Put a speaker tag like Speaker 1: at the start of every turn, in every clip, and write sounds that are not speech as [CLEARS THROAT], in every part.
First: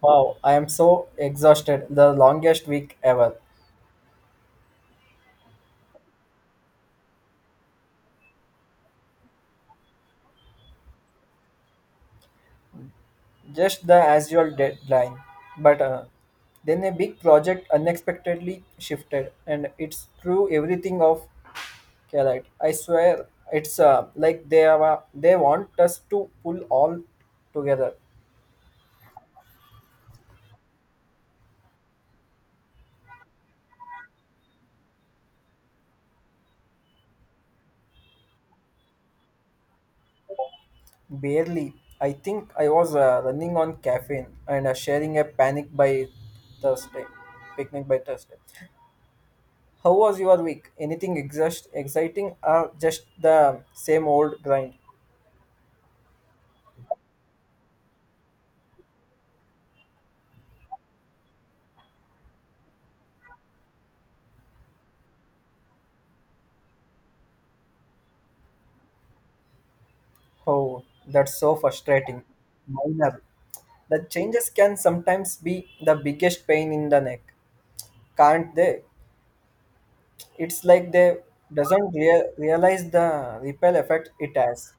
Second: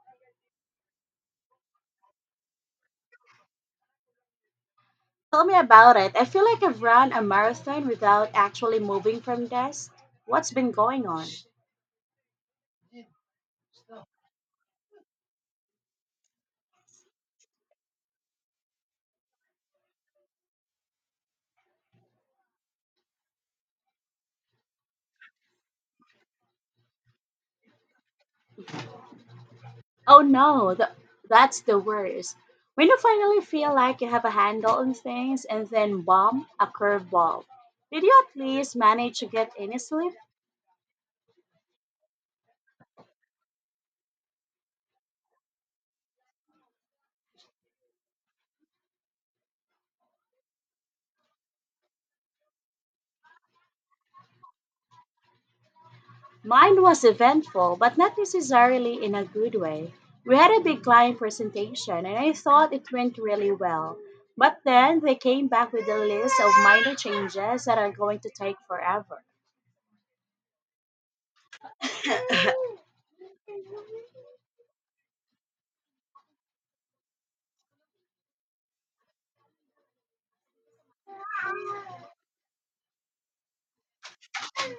Speaker 1: Wow, I am so exhausted. The longest week ever.
Speaker 2: Tell me about it. I feel like I've run a marathon without actually moving from desk. What's been going on?
Speaker 1: Just the as usual deadline. But Then a big project unexpectedly shifted and it's threw everything off Calite. I swear it's like they want us to pull all together.
Speaker 2: Oh no, that's the worst. When you finally feel like you have a handle on things and then bomb a curveball. Did you at least manage to get any sleep?
Speaker 1: Barely. I think I was running on caffeine and sharing a panic by Thursday. Picnic by Thursday. How was your week? Anything exciting or just the same old grind?
Speaker 2: Mine was eventful, but not necessarily in a good way. We had a big client presentation and I thought it went really well. But then they came back with a list of minor changes that are going to take forever.
Speaker 1: Oh, that's so frustrating. Minor. The changes can sometimes be the biggest pain in the neck, can't they? It's like they doesn't realize the ripple effect it has.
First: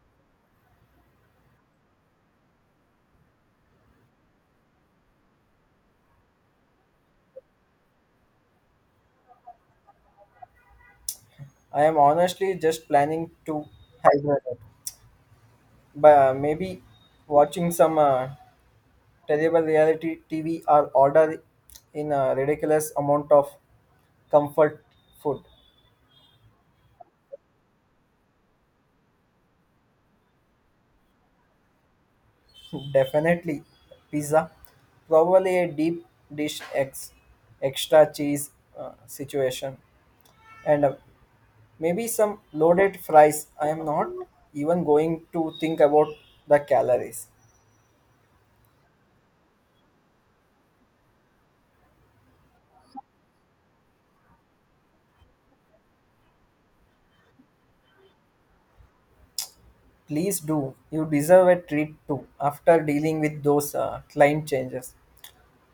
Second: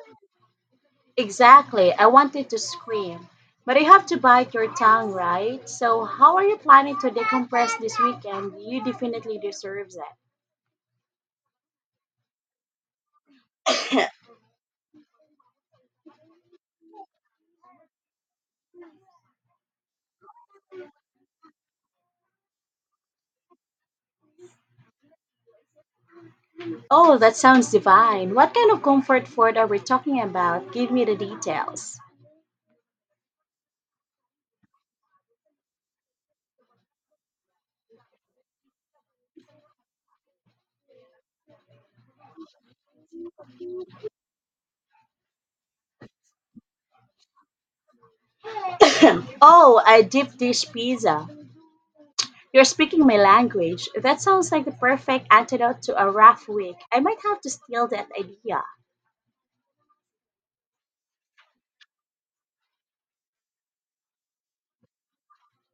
Speaker 2: Exactly. I wanted to scream. But you have to bite your tongue, right? So, how are you planning to decompress this weekend? You definitely deserve it.
Speaker 1: I am honestly just planning to hibernate, but maybe watching some terrible reality TV are ordered in a ridiculous amount of comfort food.
Speaker 2: Oh, that sounds divine. What kind of comfort food are we talking about? Give me the details.
Speaker 1: [LAUGHS] Definitely pizza, probably a deep dish extra cheese situation, and maybe some loaded fries. I am not even going to think about the calories.
Speaker 2: [CLEARS THROAT] Oh, a deep dish pizza. You're speaking my language. That sounds like the perfect antidote to a rough week. I might have to steal that idea.
Speaker 1: Please do. You deserve a treat too after dealing with those client changes.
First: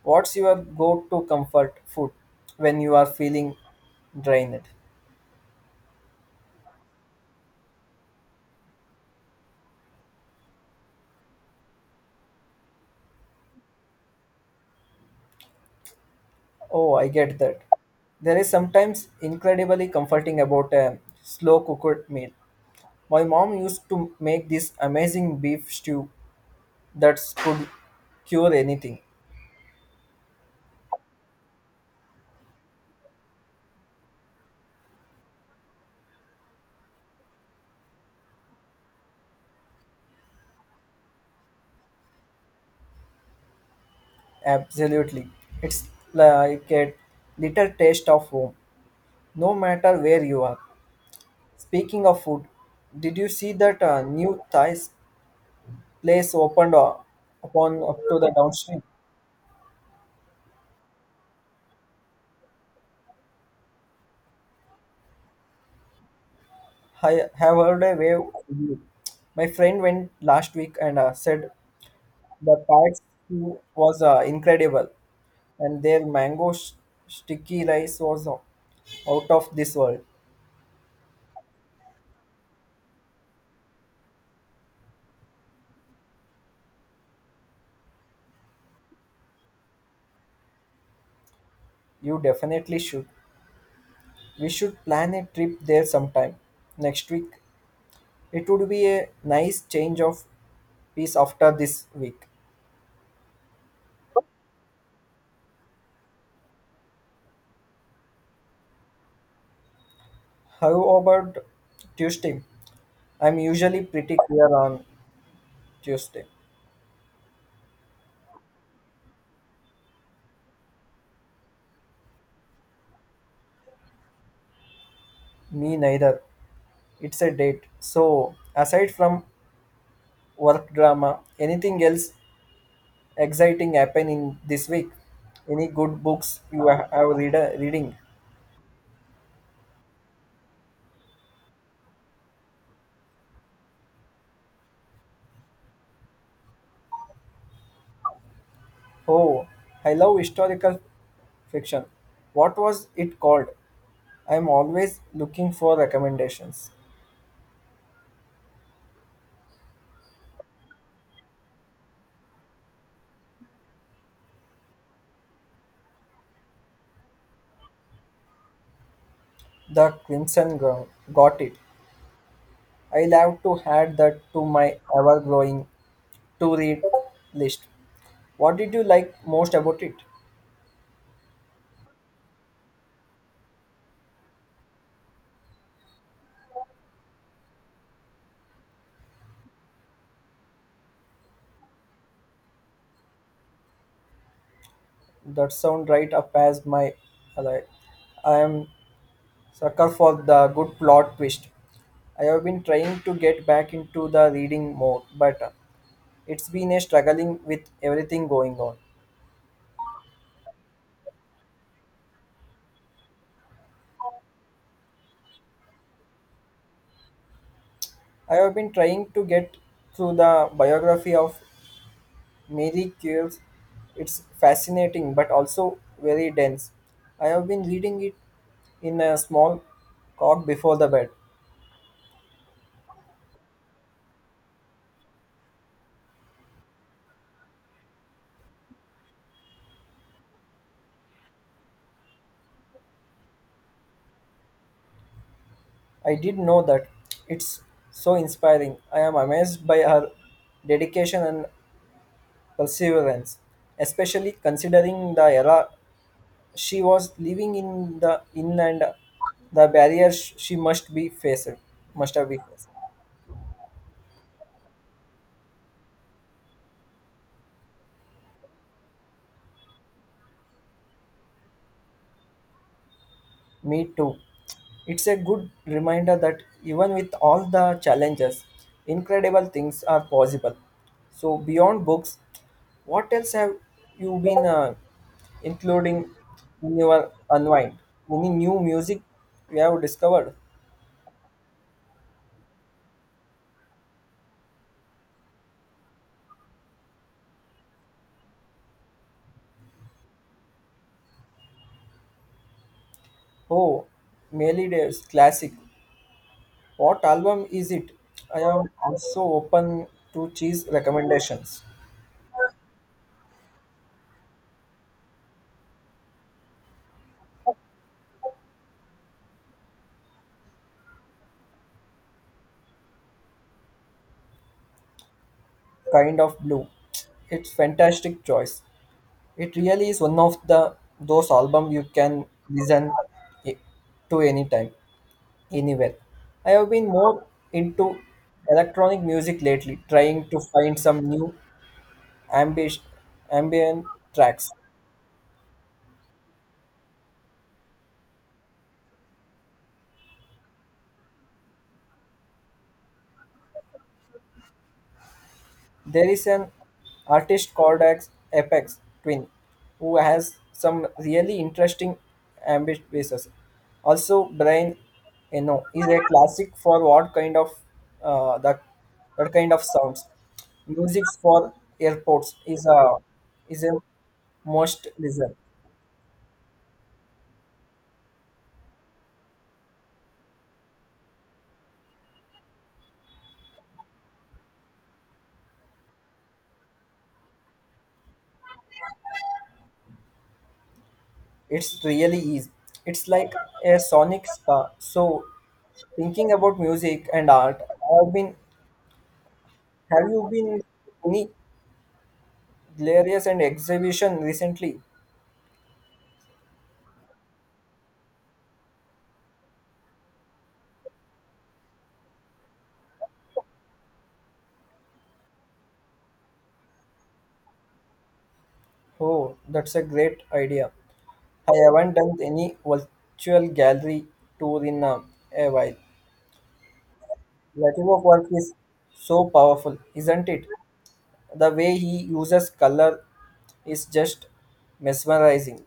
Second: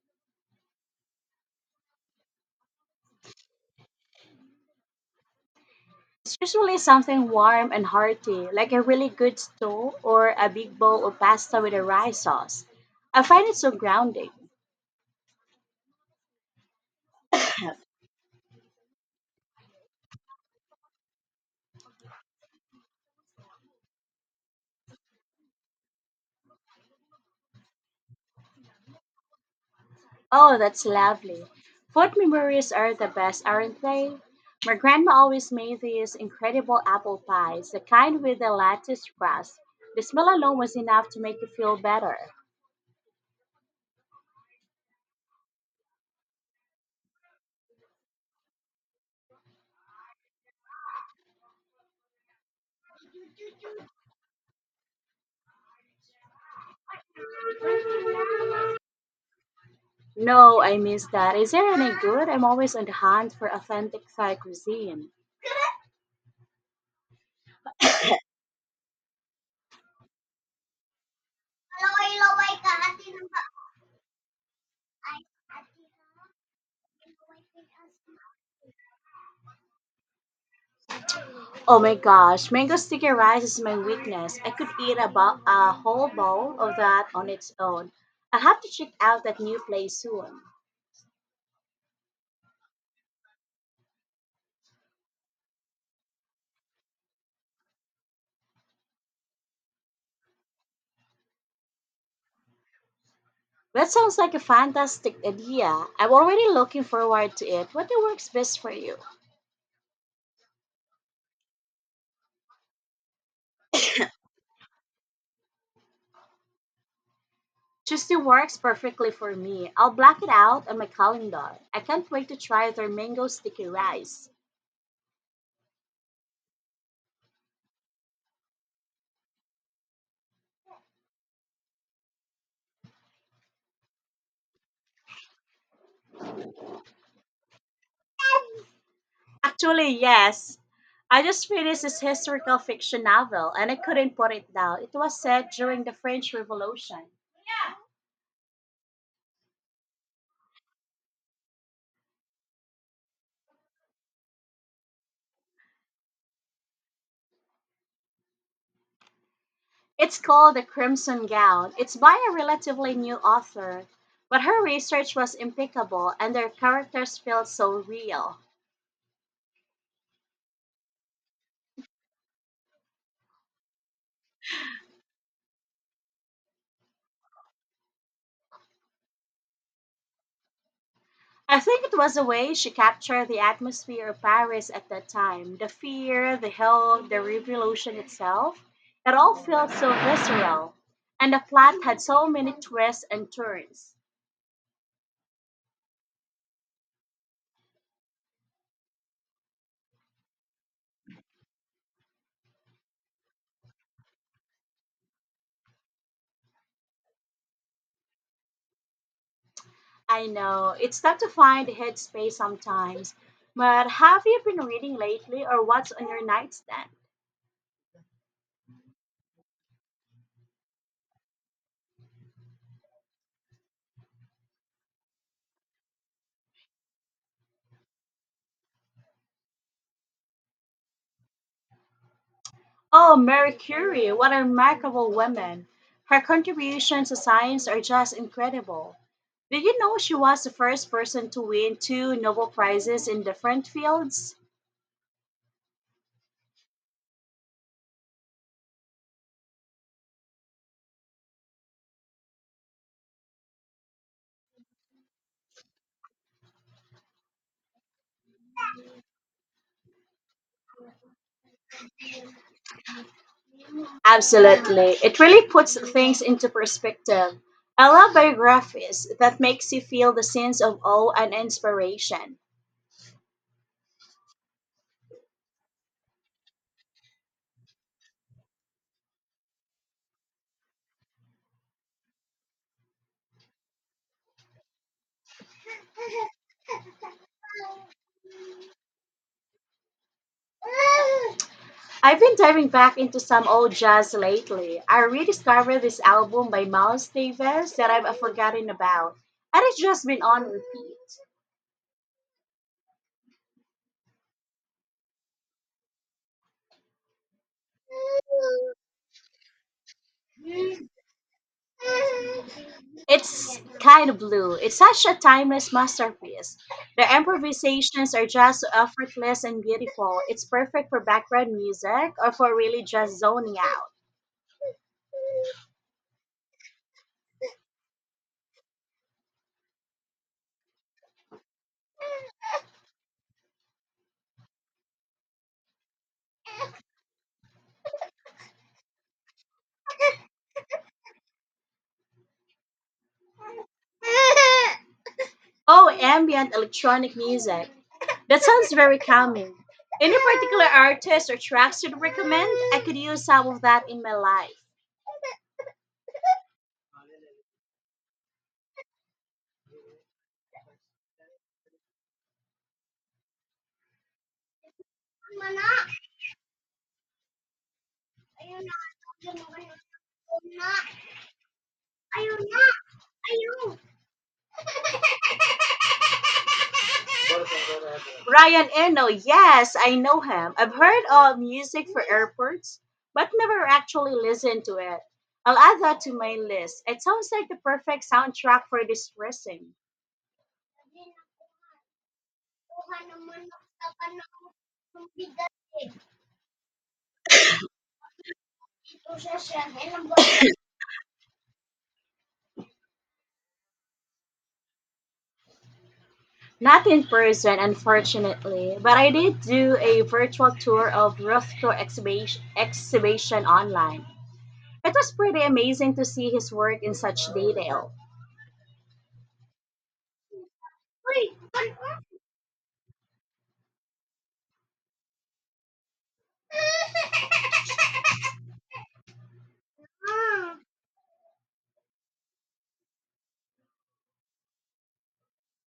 Speaker 1: What's your go to comfort food when you are feeling drained?
Speaker 2: It's usually something warm and hearty, like a really good stew or a big bowl of pasta with a rye sauce. I find it so grounding.
Speaker 1: Oh, I get that. There is sometimes incredibly comforting about a slow cooked meal. My mom used to make this amazing beef stew that could cure anything.
Speaker 2: Oh, that's lovely. Food memories are the best, aren't they? My grandma always made these incredible apple pies, the kind with the lattice crust. The smell alone was enough to make you feel better.
Speaker 1: Absolutely. It's like a little taste of home, no matter where you are. Speaking of food, did you see that new Thai place opened upon up to the downstream?
Speaker 2: No, I miss that. Is there any good? I'm always on the hunt for authentic Thai cuisine.
Speaker 1: I have heard a wave. Review. My friend went last week and said the Pats stew was incredible, and their sticky rice was out of this world.
Speaker 2: Oh my gosh, mango sticky rice is my weakness. I could eat about a whole bowl of that on its own. I'll have to check out that new place soon.
Speaker 1: You definitely should. We should plan a trip there sometime next week. It would be a nice change of pace after this week.
Speaker 2: That sounds like a fantastic idea. I'm already looking forward to it. What day works best for you?
Speaker 1: How about Tuesday? I'm usually pretty clear on Tuesday.
Speaker 2: Tuesday works perfectly for me. I'll block it out on my calendar. I can't wait to try their mango sticky rice.
Speaker 1: Me neither. It's a date. So, aside from work drama, anything else exciting happen in this week? Any good books you have reading?
Speaker 2: Actually, yes. I just finished this historical fiction novel and I couldn't put it down. It was set during the French Revolution.
Speaker 1: Oh, I love historical fiction. What was it called? I am always looking for recommendations.
Speaker 2: It's called The Crimson Gown. It's by a relatively new author, but her research was impeccable and their characters felt so real.
Speaker 1: The Crimson Gown. Got it. I'll have to add that to my ever growing to read list. What did you like most about it?
Speaker 2: I think it was the way she captured the atmosphere of Paris at that time the fear, the hope, the revolution itself. It all felt so visceral, and the plot had so many twists and turns.
Speaker 1: That sound right up as my alley. I am sucker for the good plot twist. I have been trying to get back into the reading mode, but it's been a struggling with everything going on.
Speaker 2: I know it's tough to find headspace sometimes, but have you been reading lately or what's on your nightstand?
Speaker 1: I have been trying to get through the biography of Mary Curie. It's fascinating, but also very dense. I have been reading it in a small cock before the bed.
Speaker 2: Oh, Marie Curie, what a remarkable woman. Her contributions to science are just incredible. Did you know she was the first person to win two Nobel Prizes in different fields?
Speaker 1: I did know that. It's so inspiring. I am amazed by her dedication and perseverance, especially considering the era she was living in and the barriers she must be faced must have been faced.
Speaker 2: Absolutely. It really puts things into perspective. I love biographies that makes you feel the sense of awe and inspiration.
Speaker 1: Me too. It's a good reminder that even with all the challenges, incredible things are possible. So, beyond books, what else have you been including in your unwind? Any new music you have discovered?
Speaker 2: I've been diving back into some old jazz lately. I rediscovered this album by Miles Davis that I've forgotten about, and it's just been on repeat.
Speaker 1: Oh, Melly Davis, classic. What album is it? I am also open to cheese recommendations.
Speaker 2: It's kind of blue. It's such a timeless masterpiece. The improvisations are just so effortless and beautiful. It's perfect for background music or for really just zoning out.
Speaker 1: Kind of Blue. It's fantastic choice. It really is one of the those albums you can listen i- to anytime, anywhere. I have been more into electronic music lately, trying to find some new ambient ambient tracks.
Speaker 2: Oh, ambient electronic music. That sounds very calming. Any particular artist or tracks you'd recommend? I could use some of that in my life.
Speaker 1: There is an artist called as Apex Twin who has some really interesting ambitious. Also, Brian Eno is a classic for uh, the what kind of sounds. Music for airports is a most listen.
Speaker 2: Ryan Eno, yes, I know him. I've heard of Music for Airports, but never actually listened to it. I'll add that to my list. It sounds like the perfect soundtrack for distressing.
Speaker 1: It's really is. It's like a sonic spa. So thinking about music and art, I've been have you been any Hilarious and exhibition recently.
Speaker 2: Not in person, unfortunately, but I did do a virtual tour of Rothko exhibition online. It was pretty amazing to see his work in such detail.
Speaker 1: Oh, that's a great idea. I haven't done any virtual gallery tour in a while. Creative work is so powerful, isn't it? The way he uses color is just mesmerizing.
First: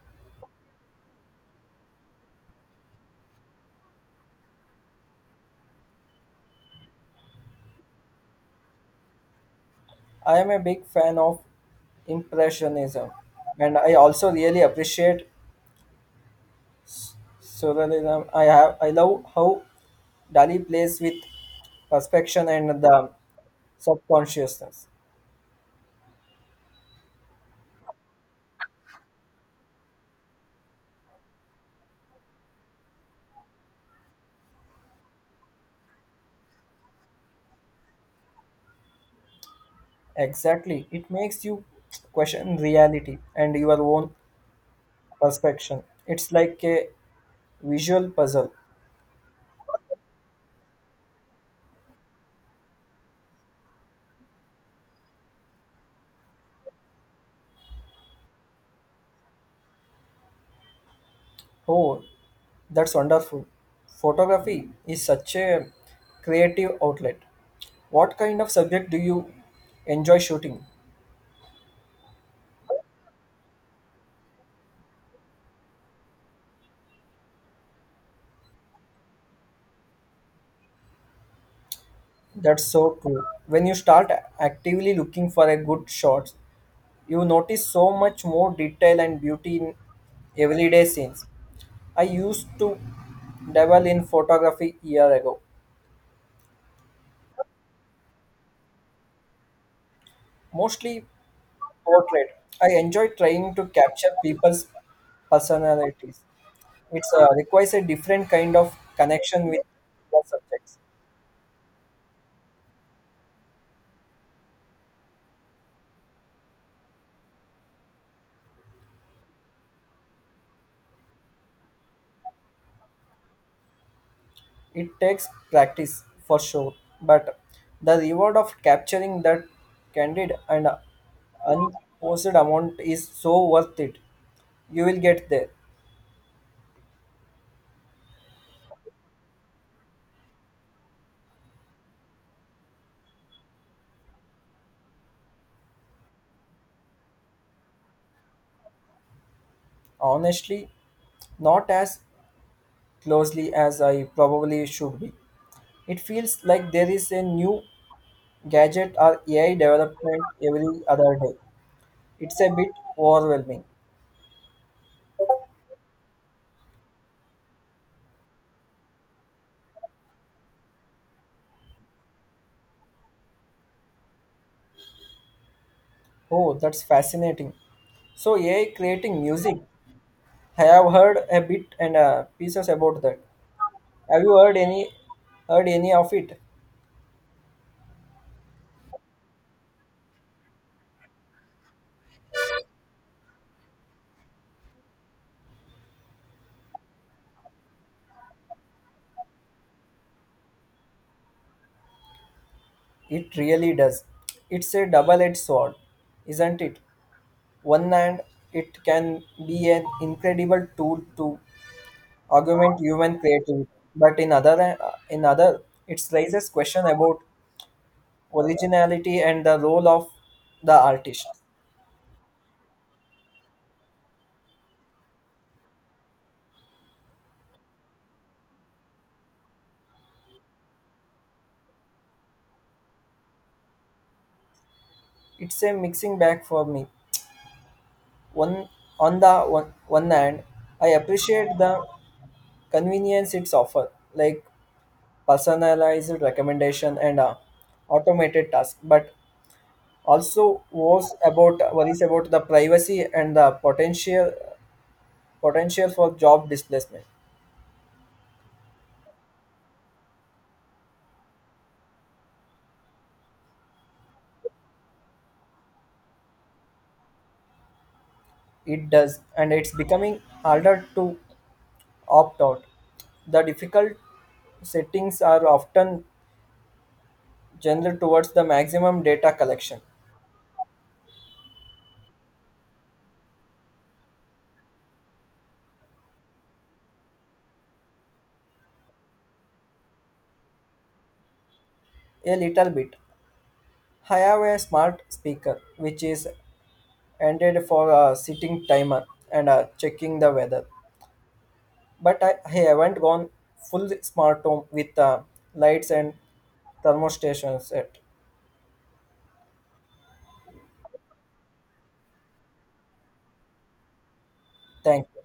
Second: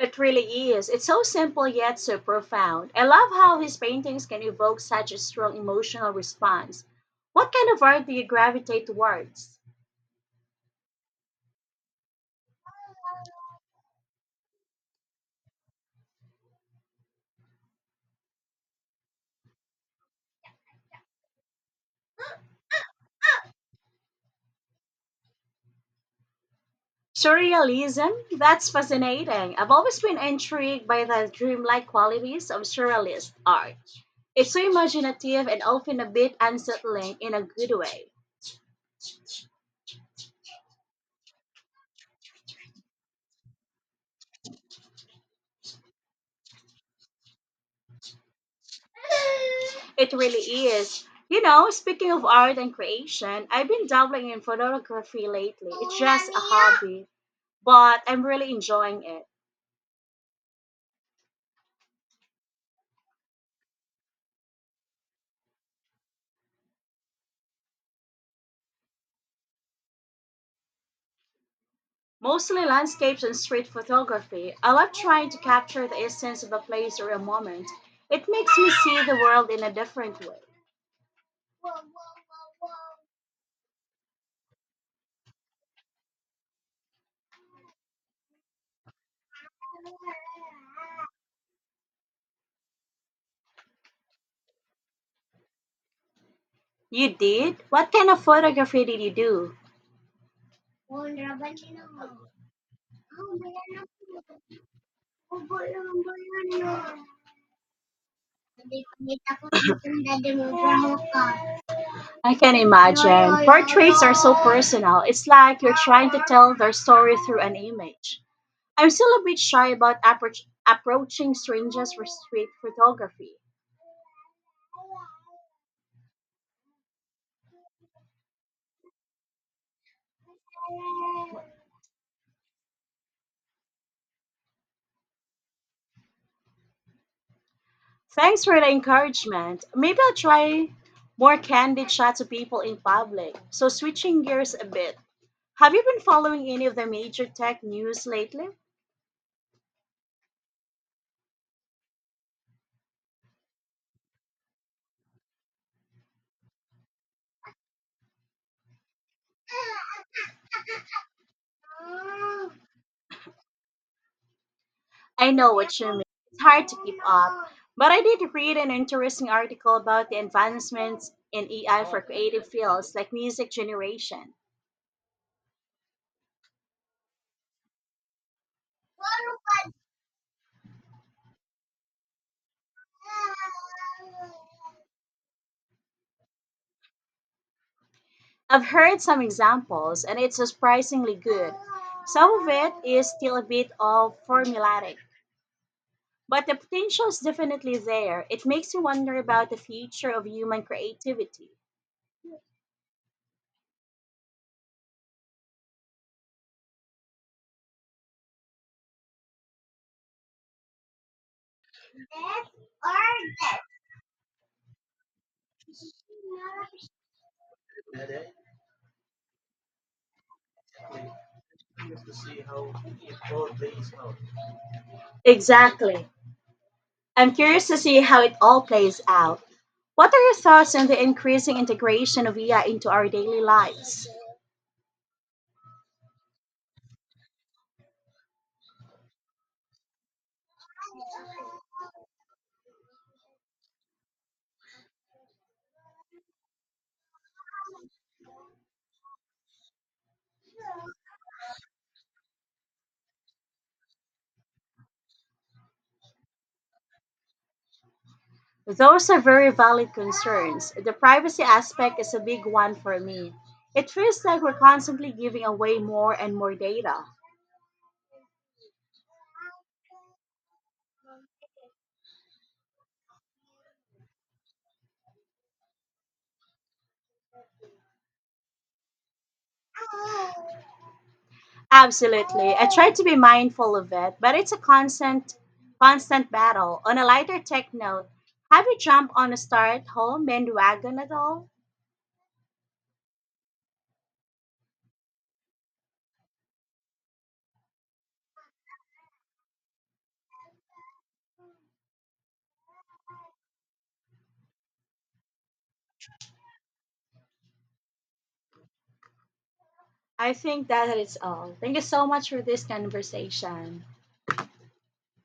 Speaker 2: It really is. It's so simple yet so profound. I love how his paintings can evoke such a strong emotional response. What kind of art do you gravitate towards?
Speaker 1: I am a big fan of Impressionism, and I also really appreciate So I love how Dali plays with perception and the subconsciousness.
Speaker 2: Surrealism? That's fascinating. I've always been intrigued by the dreamlike qualities of surrealist art. It's so imaginative and often a bit unsettling in a good way.
Speaker 1: Exactly, it makes you question reality and your own perception. It's like a visual puzzle.
Speaker 2: It really is. You know, speaking of art and creation, I've been dabbling in photography lately. It's just a hobby, but I'm really enjoying it.
Speaker 1: Oh, that's wonderful. Photography is such a creative outlet. What kind of subject do you enjoy shooting?
Speaker 2: Mostly landscapes and street photography. I love trying to capture the essence of a place or a moment. It makes me see the world in a different way.
Speaker 1: That's so true. When you start actively looking for a good shot, you notice so much more detail and beauty in everyday scenes. I used to dabble in photography year ago,
Speaker 2: You did? What kind of photography did you do?
Speaker 1: mostly portrait. I enjoy trying to capture people's personalities. It requires a different kind of connection with the subjects.
Speaker 2: I can imagine. Portraits are so personal. It's like you're trying to tell their story through an image. I'm still a bit shy about approaching strangers for street photography.
Speaker 1: It takes practice for sure, but the reward of capturing that candid and unposed amount is so worth it. You will get there.
Speaker 2: Thanks for the encouragement. Maybe I'll try more candid shots of people in public. So, switching gears a bit, have you been following any of the major tech news lately?
Speaker 1: Honestly, not as closely as I probably should be. It feels like there is a new gadget or AI development every other day. It's a bit overwhelming.
Speaker 2: I know what you mean. It's hard to keep up. But I did read an interesting article about the advancements in AI for creative fields like music generation.
Speaker 1: Oh, that's fascinating. So AI creating music. I have heard a bit and pieces about that. Have you heard any of it?
Speaker 2: I've heard some examples, and it's surprisingly good. Some of it is still a bit of formulaic, but the potential is definitely there. It makes you wonder about the future of human creativity.
Speaker 1: It really does. It's a double-edged sword, isn't it? One hand, it can be an incredible tool to augment human creativity, but in other, it raises question about originality and the role of the artist.
Speaker 2: Exactly. I'm curious to see how it all plays out. What are your thoughts on the increasing integration of AI into our daily lives?
Speaker 1: It's a mixing bag for me. One on the one, one hand, I appreciate the convenience it's offer, like personalized recommendation and automated tasks, but also worries about the privacy and the potential for job displacement.
Speaker 2: Those are very valid concerns. The privacy aspect is a big one for me. It feels like we're constantly giving away more and more data.
Speaker 1: It does, and it's becoming harder to opt out. The difficult settings are often general towards the maximum data collection.
Speaker 2: Absolutely. I try to be mindful of it, but it's a constant battle. On a lighter tech note, have you jumped on a start home bandwagon at all?
Speaker 1: A little bit. I have a smart speaker which is intended for a sitting timer and checking the weather but I haven't gone full smart home with lights and thermostations yet.
Speaker 2: I think that is all. Thank you so much for this conversation.
Speaker 1: Thank you.